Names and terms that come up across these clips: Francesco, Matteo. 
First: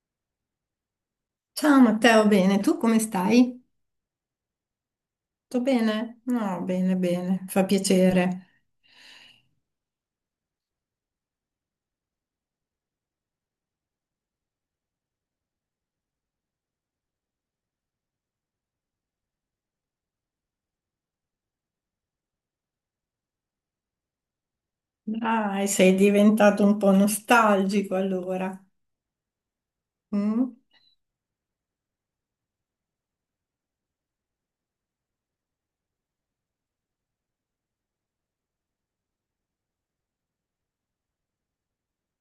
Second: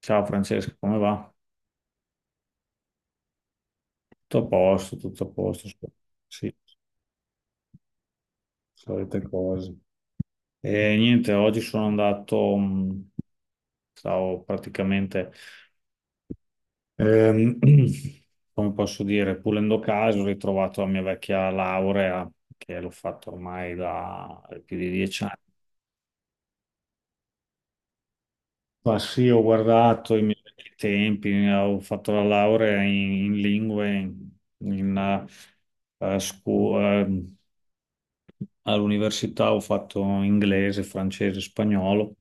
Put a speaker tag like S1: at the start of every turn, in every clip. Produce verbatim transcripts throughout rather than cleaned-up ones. S1: Ciao Francesco, come va?
S2: Ciao Matteo, bene, tu come stai?
S1: Tutto a posto, tutto a
S2: Tutto
S1: posto, so-
S2: bene?
S1: sì,
S2: No, bene, bene, fa piacere.
S1: solite cose. E niente, oggi sono andato, mh, stavo praticamente, ehm, come posso dire, pulendo caso, ho ritrovato la mia vecchia laurea, che l'ho fatto ormai da più di dieci anni.
S2: Dai, sei diventato un po' nostalgico allora.
S1: Ma sì, ho guardato i miei
S2: Mm?
S1: vecchi tempi, eh, ho fatto la laurea in, in lingue in, in, eh, eh, scu- eh, all'università ho fatto inglese, francese, spagnolo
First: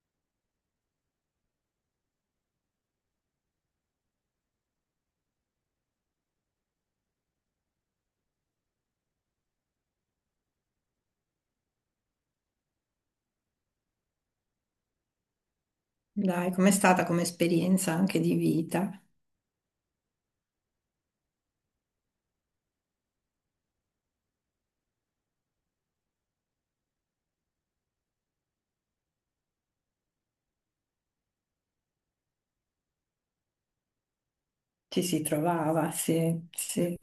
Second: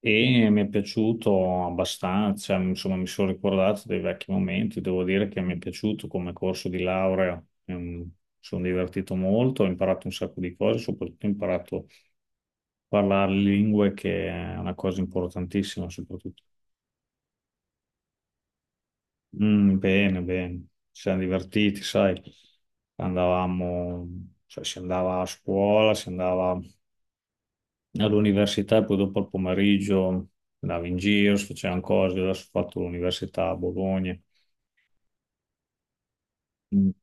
S1: e mi è piaciuto abbastanza, insomma mi sono ricordato dei vecchi momenti, devo dire che mi è piaciuto come corso di laurea, ehm, mi sono divertito molto, ho imparato un sacco di cose, soprattutto ho imparato a parlare lingue, che è una cosa importantissima, soprattutto.
S2: Dai, com'è stata come esperienza anche di vita?
S1: Mm, bene, bene, ci siamo divertiti, sai, andavamo, cioè si andava a scuola, si andava all'università e poi dopo al pomeriggio andavo in giro, si facevano cose. Adesso, ho fatto l'università a Bologna.
S2: Ci si trovava, sì,
S1: Mm.
S2: sì.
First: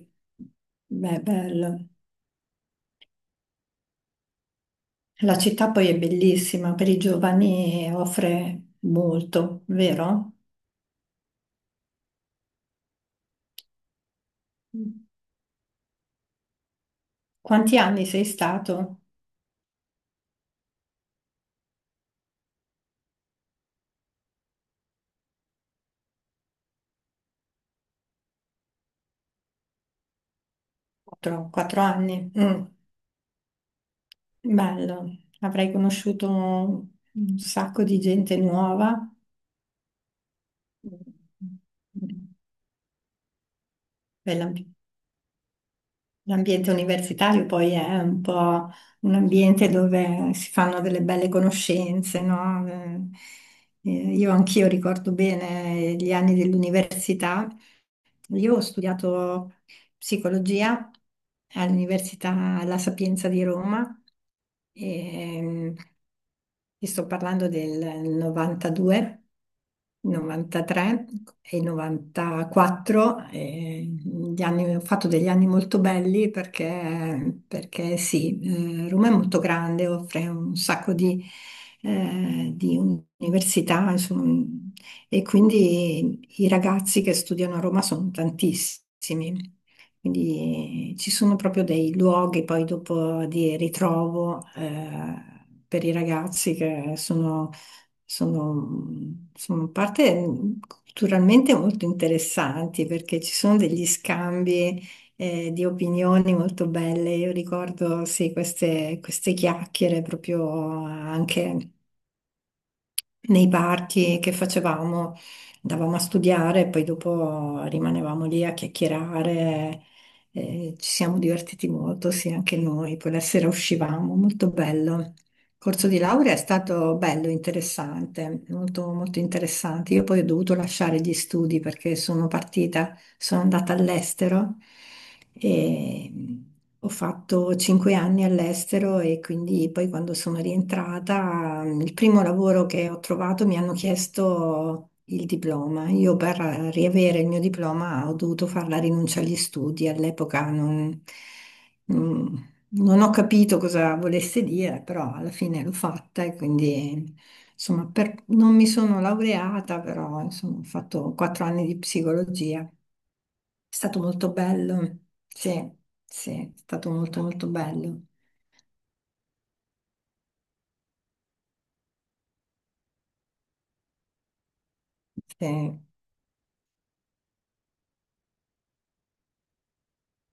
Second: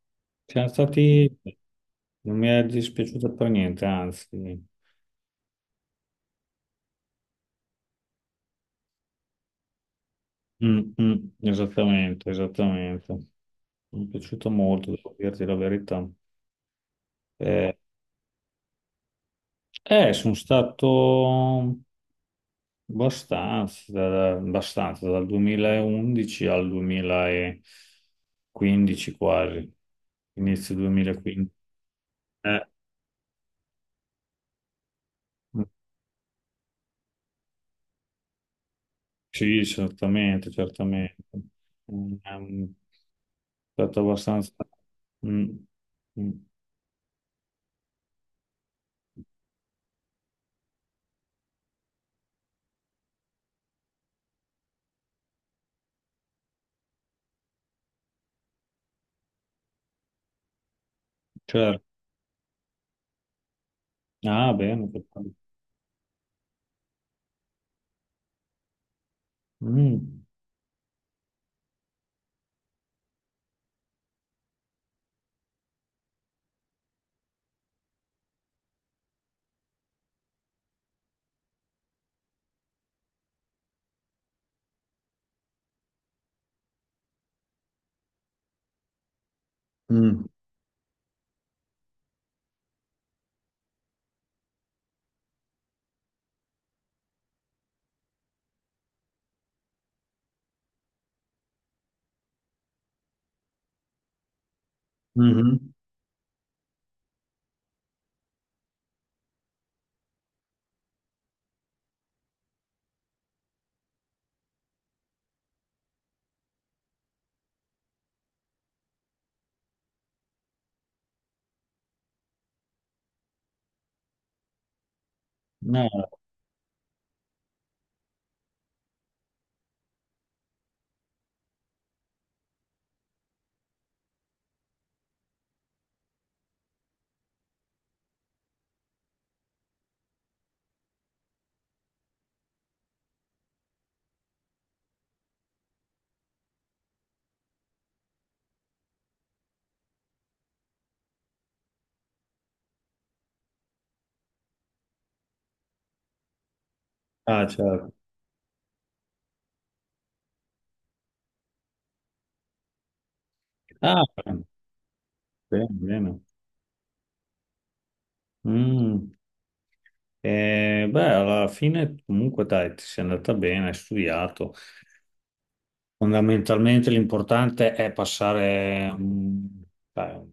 S1: Siamo
S2: Beh,
S1: stati,
S2: bello.
S1: non mi è dispiaciuto per niente, anzi.
S2: La città poi è bellissima, per i giovani offre molto, vero?
S1: Mm, mm, esattamente, esattamente. Mi è piaciuto molto, devo dirti la verità. Eh,
S2: Quanti anni sei stato?
S1: eh, sono stato. Abbastanza, da- abbastanza, dal duemilaundici al duemilaquindici quasi, inizio
S2: Quattro,
S1: duemilaquindici.
S2: quattro anni. Mm.
S1: Eh,
S2: Bello, avrei conosciuto un sacco di gente nuova.
S1: sì, certamente, certamente. Mm. È stato
S2: Beh,
S1: abbastanza...
S2: l'ambi-
S1: Mm, mm,
S2: l'ambiente universitario poi è un po' un ambiente dove si fanno delle belle conoscenze, no? Eh, eh, io anch'io ricordo bene gli anni dell'università. Io ho studiato psicologia
S1: certo.
S2: all'Università La Sapienza di Roma.
S1: Ah, bene. Perfetto.
S2: E, Ti sto parlando del novantadue,
S1: Mm,
S2: novantatré e novantaquattro. Eh, gli anni- ho fatto degli anni molto belli perché, perché sì, eh, Roma è molto grande, offre un sacco di, eh, di università, insomma, e quindi i ragazzi che studiano a Roma sono tantissimi.
S1: mm,
S2: Quindi eh, ci sono proprio dei luoghi poi dopo di ritrovo, eh, per i ragazzi che sono, sono, sono parte culturalmente molto interessanti, perché ci sono degli scambi, eh, di
S1: mhm.
S2: opinioni molto belle. Io ricordo sì, queste, queste chiacchiere proprio anche nei party che facevamo, andavamo a studiare e poi dopo rimanevamo lì a chiacchierare. Eh, ci siamo divertiti molto, sì, anche noi. Poi la sera uscivamo, molto bello. Il corso di
S1: Ah,
S2: laurea è stato bello, interessante, molto, molto interessante. Io poi ho dovuto lasciare gli studi perché sono partita, sono andata all'estero e ho fatto cinque anni all'estero, e quindi poi quando sono rientrata, il primo lavoro che ho trovato mi hanno chiesto il diploma. Io per riavere il mio diploma ho dovuto fare la rinuncia agli studi. All'epoca non, non- non ho capito cosa volesse dire, però alla fine l'ho fatta e quindi...
S1: ah,
S2: Insomma,
S1: certo.
S2: per- non mi sono laureata, però insomma, ho fatto quattro anni di psicologia. È stato
S1: Ah,
S2: molto bello,
S1: bene,
S2: sì,
S1: bene.
S2: sì, è stato molto molto bello.
S1: Bene. Mm. Eh, beh, alla fine comunque dai, ti sei andata bene, hai studiato.
S2: Sì.
S1: Fondamentalmente l'importante è passare, mm, dai, un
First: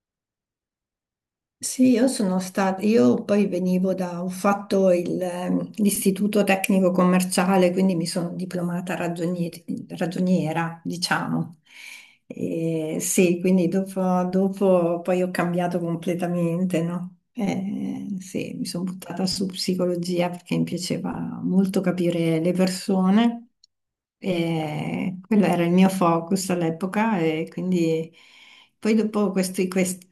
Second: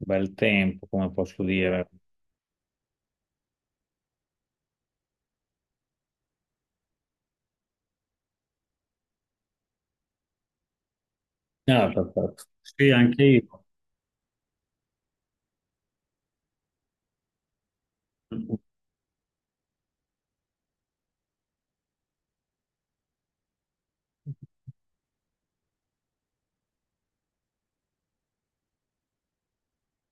S1: bel tempo, come posso dire.
S2: Sì, io sono stata, io poi venivo da, ho fatto il, ehm, l'istituto tecnico commerciale, quindi mi sono diplomata ragionie- ragioniera, diciamo.
S1: Ah, perfetto. Sì,
S2: E
S1: anche
S2: sì,
S1: io.
S2: quindi dopo, dopo poi ho cambiato completamente, no? Eh, sì, mi sono buttata su psicologia perché mi piaceva molto capire le persone, e quello era il mio focus all'epoca e quindi... Poi dopo questi- questo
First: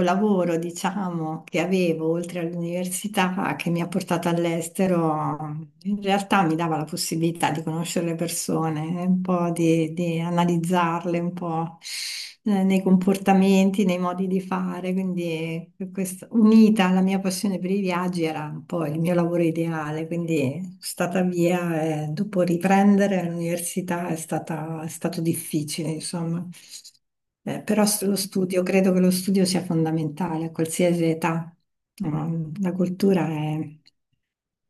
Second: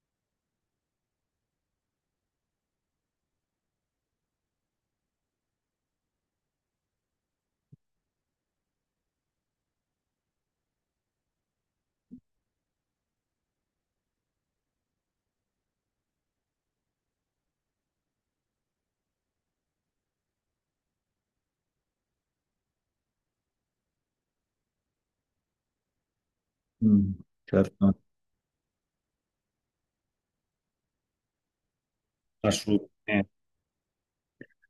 S2: lavoro, diciamo, che avevo oltre all'università, che mi ha portato all'estero, in realtà mi dava la possibilità di conoscere le persone, un po' di, di analizzarle un po', eh, nei comportamenti, nei modi di fare. Quindi, eh, questa- unita alla mia passione per i viaggi era un po' il mio lavoro ideale. Quindi sono stata via, e dopo riprendere l'università è stata- è stato difficile, insomma.
S1: Mm,
S2: Eh, però
S1: certo,
S2: s- lo studio, credo che lo studio sia fondamentale a qualsiasi età. No, la
S1: assolutamente.
S2: cultura è...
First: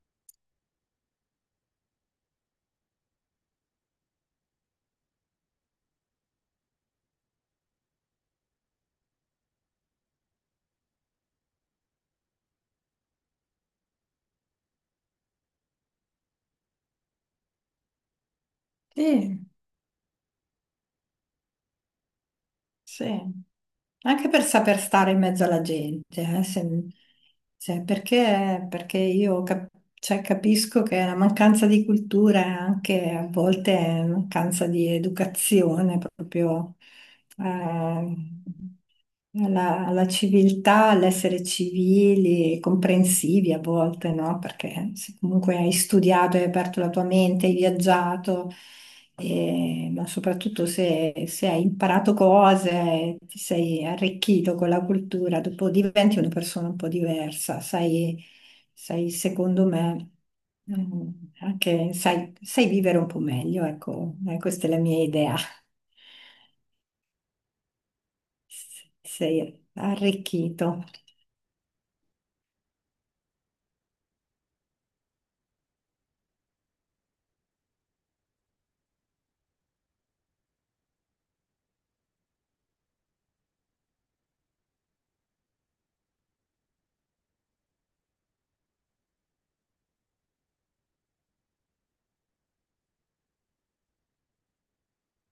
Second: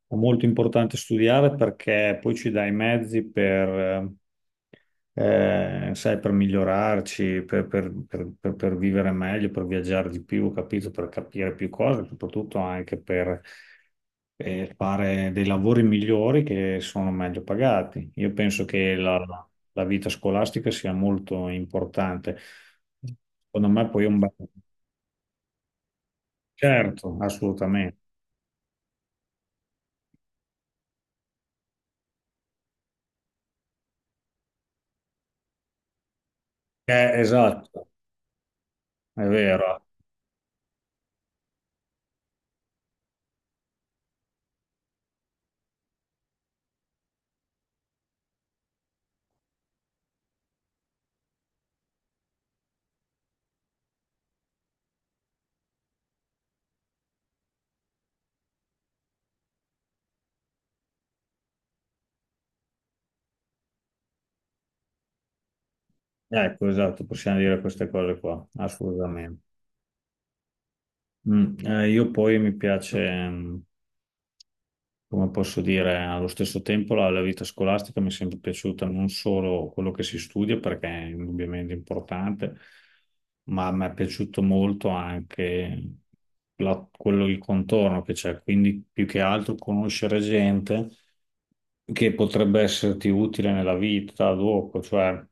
S1: È molto importante studiare, perché poi ci dà i mezzi per, eh, eh, sai, per migliorarci, per, per- per- per- per vivere meglio, per viaggiare di più, capito? Per capire più cose, soprattutto anche per eh, fare dei lavori migliori, che sono meglio pagati. Io penso che la,
S2: Sì.
S1: la vita scolastica sia molto importante.
S2: Sì.
S1: Secondo me poi è un
S2: Anche
S1: bel...
S2: per saper stare in mezzo alla gente. Eh, se-
S1: Certo,
S2: se-
S1: assolutamente.
S2: perché, perché io cap- cioè, capisco che la mancanza di cultura è anche a volte è mancanza di educazione, proprio,
S1: Eh, esatto,
S2: eh,
S1: è vero.
S2: alla, alla civiltà, all'essere civili e comprensivi a volte, no? Perché se comunque hai studiato, hai aperto la tua mente, hai viaggiato. E- ma soprattutto se, se hai imparato cose, ti sei arricchito con la cultura, dopo diventi una persona un po' diversa, sai, sai, secondo me, ehm, anche sai, sai vivere un po' meglio, ecco. Eh, questa è la mia idea.
S1: Ecco, esatto, possiamo dire queste cose qua,
S2: S-
S1: assolutamente.
S2: Sei arricchito.
S1: Mm, eh, io poi mi piace, mm, come posso dire, allo stesso tempo la, la vita scolastica mi è sempre piaciuta, non solo quello che si studia, perché è indubbiamente importante, ma mi è piaciuto molto anche la- quello, il contorno che c'è, quindi più che altro conoscere gente che potrebbe esserti utile nella vita dopo, cioè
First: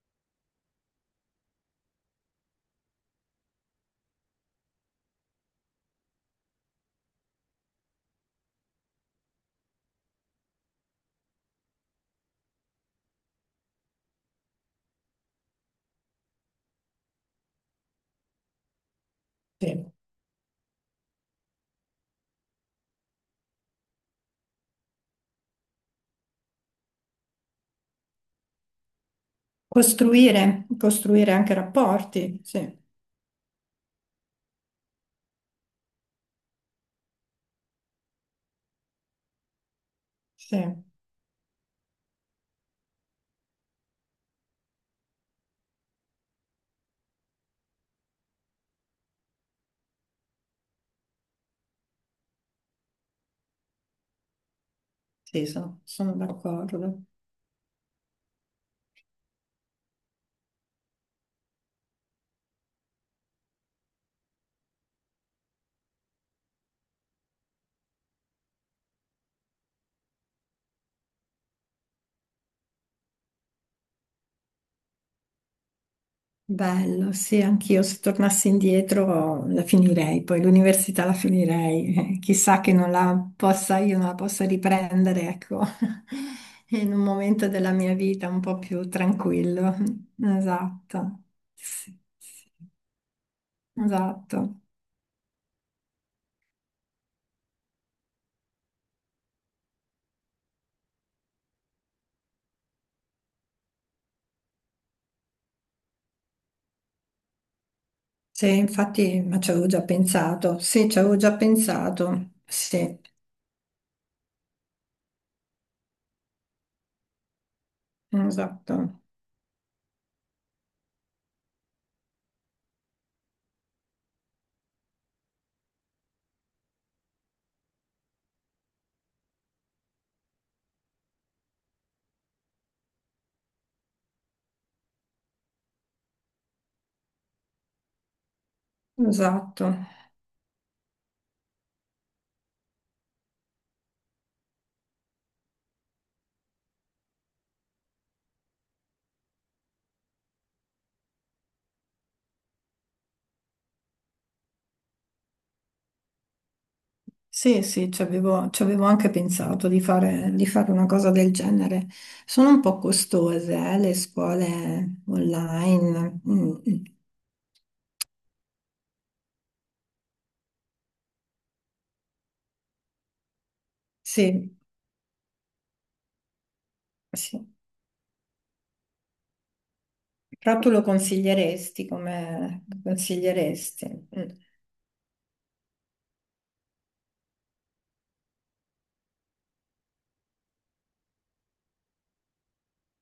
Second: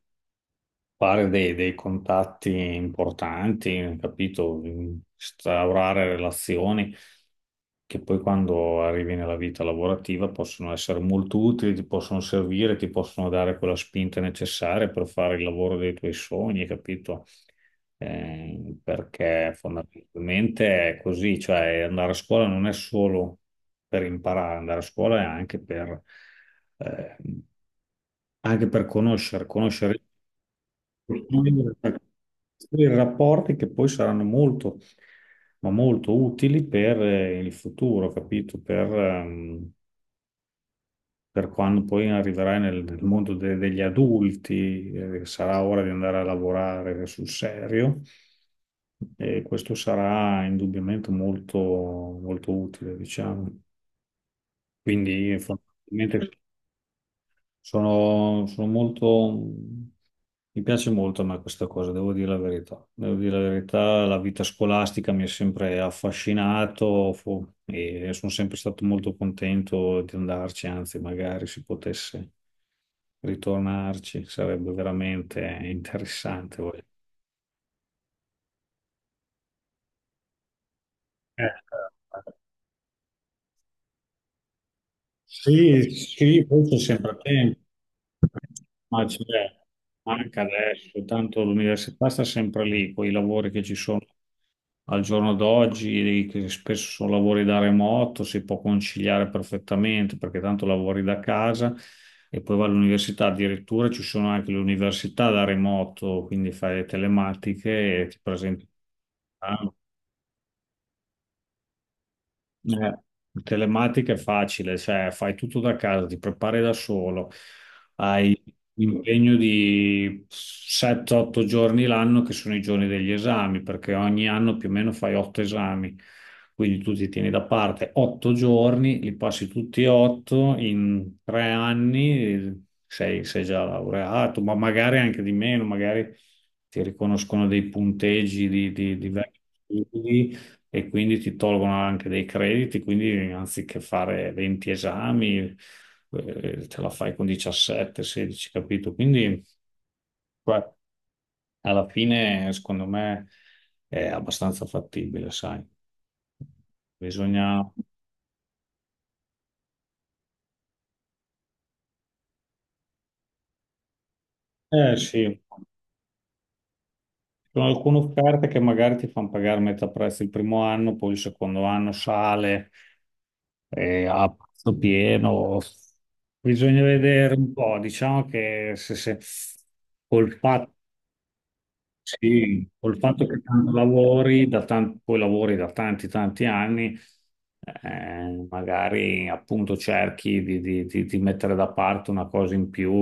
S1: fare dei, dei contatti importanti, capito? Instaurare relazioni che poi quando arrivi nella vita lavorativa possono essere molto utili, ti possono servire, ti possono dare quella spinta necessaria per fare il lavoro dei tuoi sogni, capito? Eh, perché
S2: Sì.
S1: fondamentalmente è così, cioè andare a scuola non è solo per imparare, andare a scuola è anche per... eh, anche per conoscere, conoscere,
S2: Costruire,
S1: per
S2: costruire
S1: cui,
S2: anche
S1: eh,
S2: rapporti, sì,
S1: costruire rapporti che poi saranno molto, ma molto utili per eh, il futuro, capito? Per, ehm,
S2: sì,
S1: per quando poi arriverai nel, nel mondo de- degli adulti, eh, sarà ora di andare a lavorare sul serio, e questo sarà indubbiamente molto, molto utile, diciamo. Quindi,
S2: sì, sono sono
S1: fondamentalmente,
S2: d'accordo.
S1: Sono, sono molto, mi piace molto a me questa cosa, devo dire la verità. Devo dire la verità, la vita scolastica mi ha sempre affascinato, fu- e sono sempre stato molto contento di andarci, anzi, magari si potesse ritornarci, sarebbe veramente interessante. voglio-
S2: Bello, sì, anch'io se tornassi indietro la finirei, poi l'università la
S1: Eh,
S2: finirei, chissà che non la possa, io non la possa riprendere, ecco,
S1: sì, sì, poi c'è
S2: in un
S1: sempre
S2: momento
S1: tempo.
S2: della mia vita un po' più
S1: Ma c'è
S2: tranquillo.
S1: anche adesso,
S2: Esatto,
S1: tanto
S2: sì,
S1: l'università sta
S2: sì,
S1: sempre lì. Con i lavori che ci sono
S2: esatto.
S1: al giorno d'oggi, che spesso sono lavori da remoto, si può conciliare perfettamente, perché tanto lavori da casa e poi vai all'università. Addirittura ci sono anche le università da remoto, quindi fai le telematiche e ti
S2: Sì,
S1: presenti.
S2: infatti, ma ci avevo già pensato, sì, ci avevo già pensato,
S1: Eh,
S2: sì,
S1: telematica è facile, cioè fai tutto da casa, ti prepari da solo, hai
S2: esatto,
S1: l'impegno di sette otto giorni l'anno, che sono i giorni degli esami, perché ogni anno più o meno fai otto esami, quindi tu ti tieni da parte otto giorni, li passi tutti e otto in tre anni, sei, sei già laureato, ma magari anche di meno, magari ti riconoscono dei punteggi di, di, di vari
S2: esatto.
S1: studi e quindi ti tolgono anche dei crediti, quindi anziché fare venti esami, eh, te la fai con diciassette, sedici, capito? Quindi beh, alla fine, secondo me, è abbastanza fattibile, sai.
S2: Sì,
S1: Bisogna...
S2: sì, ci avevo, ci avevo anche pensato di fare, di fare una cosa del genere. Sono un po' costose, eh, le
S1: Eh
S2: scuole
S1: sì, ci
S2: online. Mm, mm.
S1: sono alcune offerte che magari ti fanno pagare metà prezzo il primo anno, poi il secondo anno sale eh, a
S2: Sì,
S1: prezzo pieno. Bisogna vedere un
S2: sì.
S1: po', diciamo che se, se col
S2: Però tu
S1: fatto
S2: lo consiglieresti, come
S1: sì,
S2: lo
S1: col fatto che tanto
S2: consiglieresti? Mm.
S1: lavori da tan- poi lavori da tanti tanti anni, eh, magari appunto cerchi di, di- di- di mettere da parte una cosa in più,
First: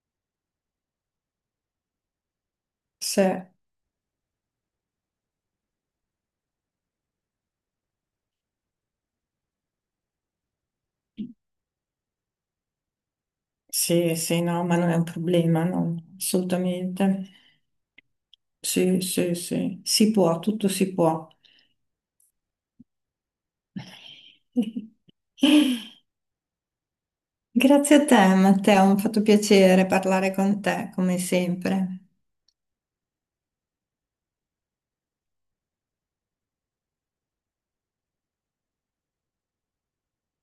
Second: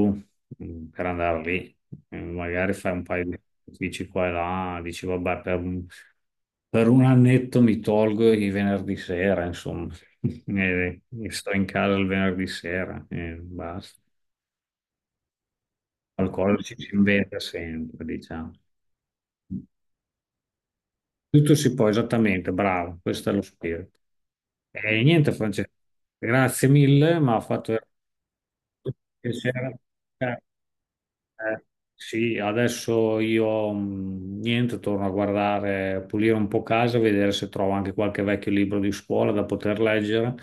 S1: mh, per andare lì. Eh, magari fai un
S2: Sì,
S1: paio di sacrifici qua e là, dici vabbè, per un, per un annetto mi tolgo i venerdì sera, insomma, e, e sto in casa il venerdì sera e basta.
S2: sì, sì, no, ma non è un problema, no,
S1: Qualcosa ci si
S2: assolutamente.
S1: inventa sempre, diciamo.
S2: Sì, sì, sì, si può, tutto si può.
S1: Tutto si può, esattamente, bravo, questo è lo spirito. E niente, Francesco, grazie mille, ma ha fatto veramente
S2: Grazie a te, Matteo, mi ha fatto
S1: piacere.
S2: piacere parlare
S1: Eh,
S2: con te, come
S1: eh,
S2: sempre.
S1: sì, adesso io, mh, niente, torno a guardare, a pulire un po' casa, a vedere se trovo anche qualche vecchio libro di scuola da poter leggere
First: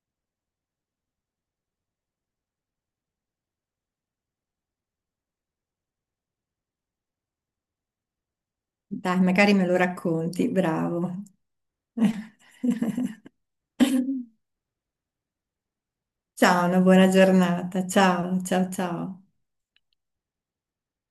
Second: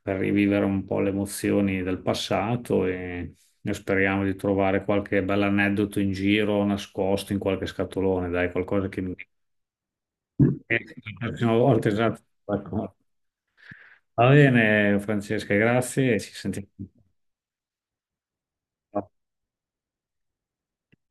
S1: per rivivere un po' le emozioni del passato, e, e speriamo di trovare qualche bell'aneddoto in giro, nascosto in qualche scatolone, dai, qualcosa che mi...
S2: Dai, magari me lo racconti,
S1: Eh,
S2: bravo.
S1: la prossima volta, esatto. Ecco. Va bene, Francesca, grazie e ci
S2: Ciao,
S1: sentiamo.
S2: una buona giornata. Ciao, ciao, ciao.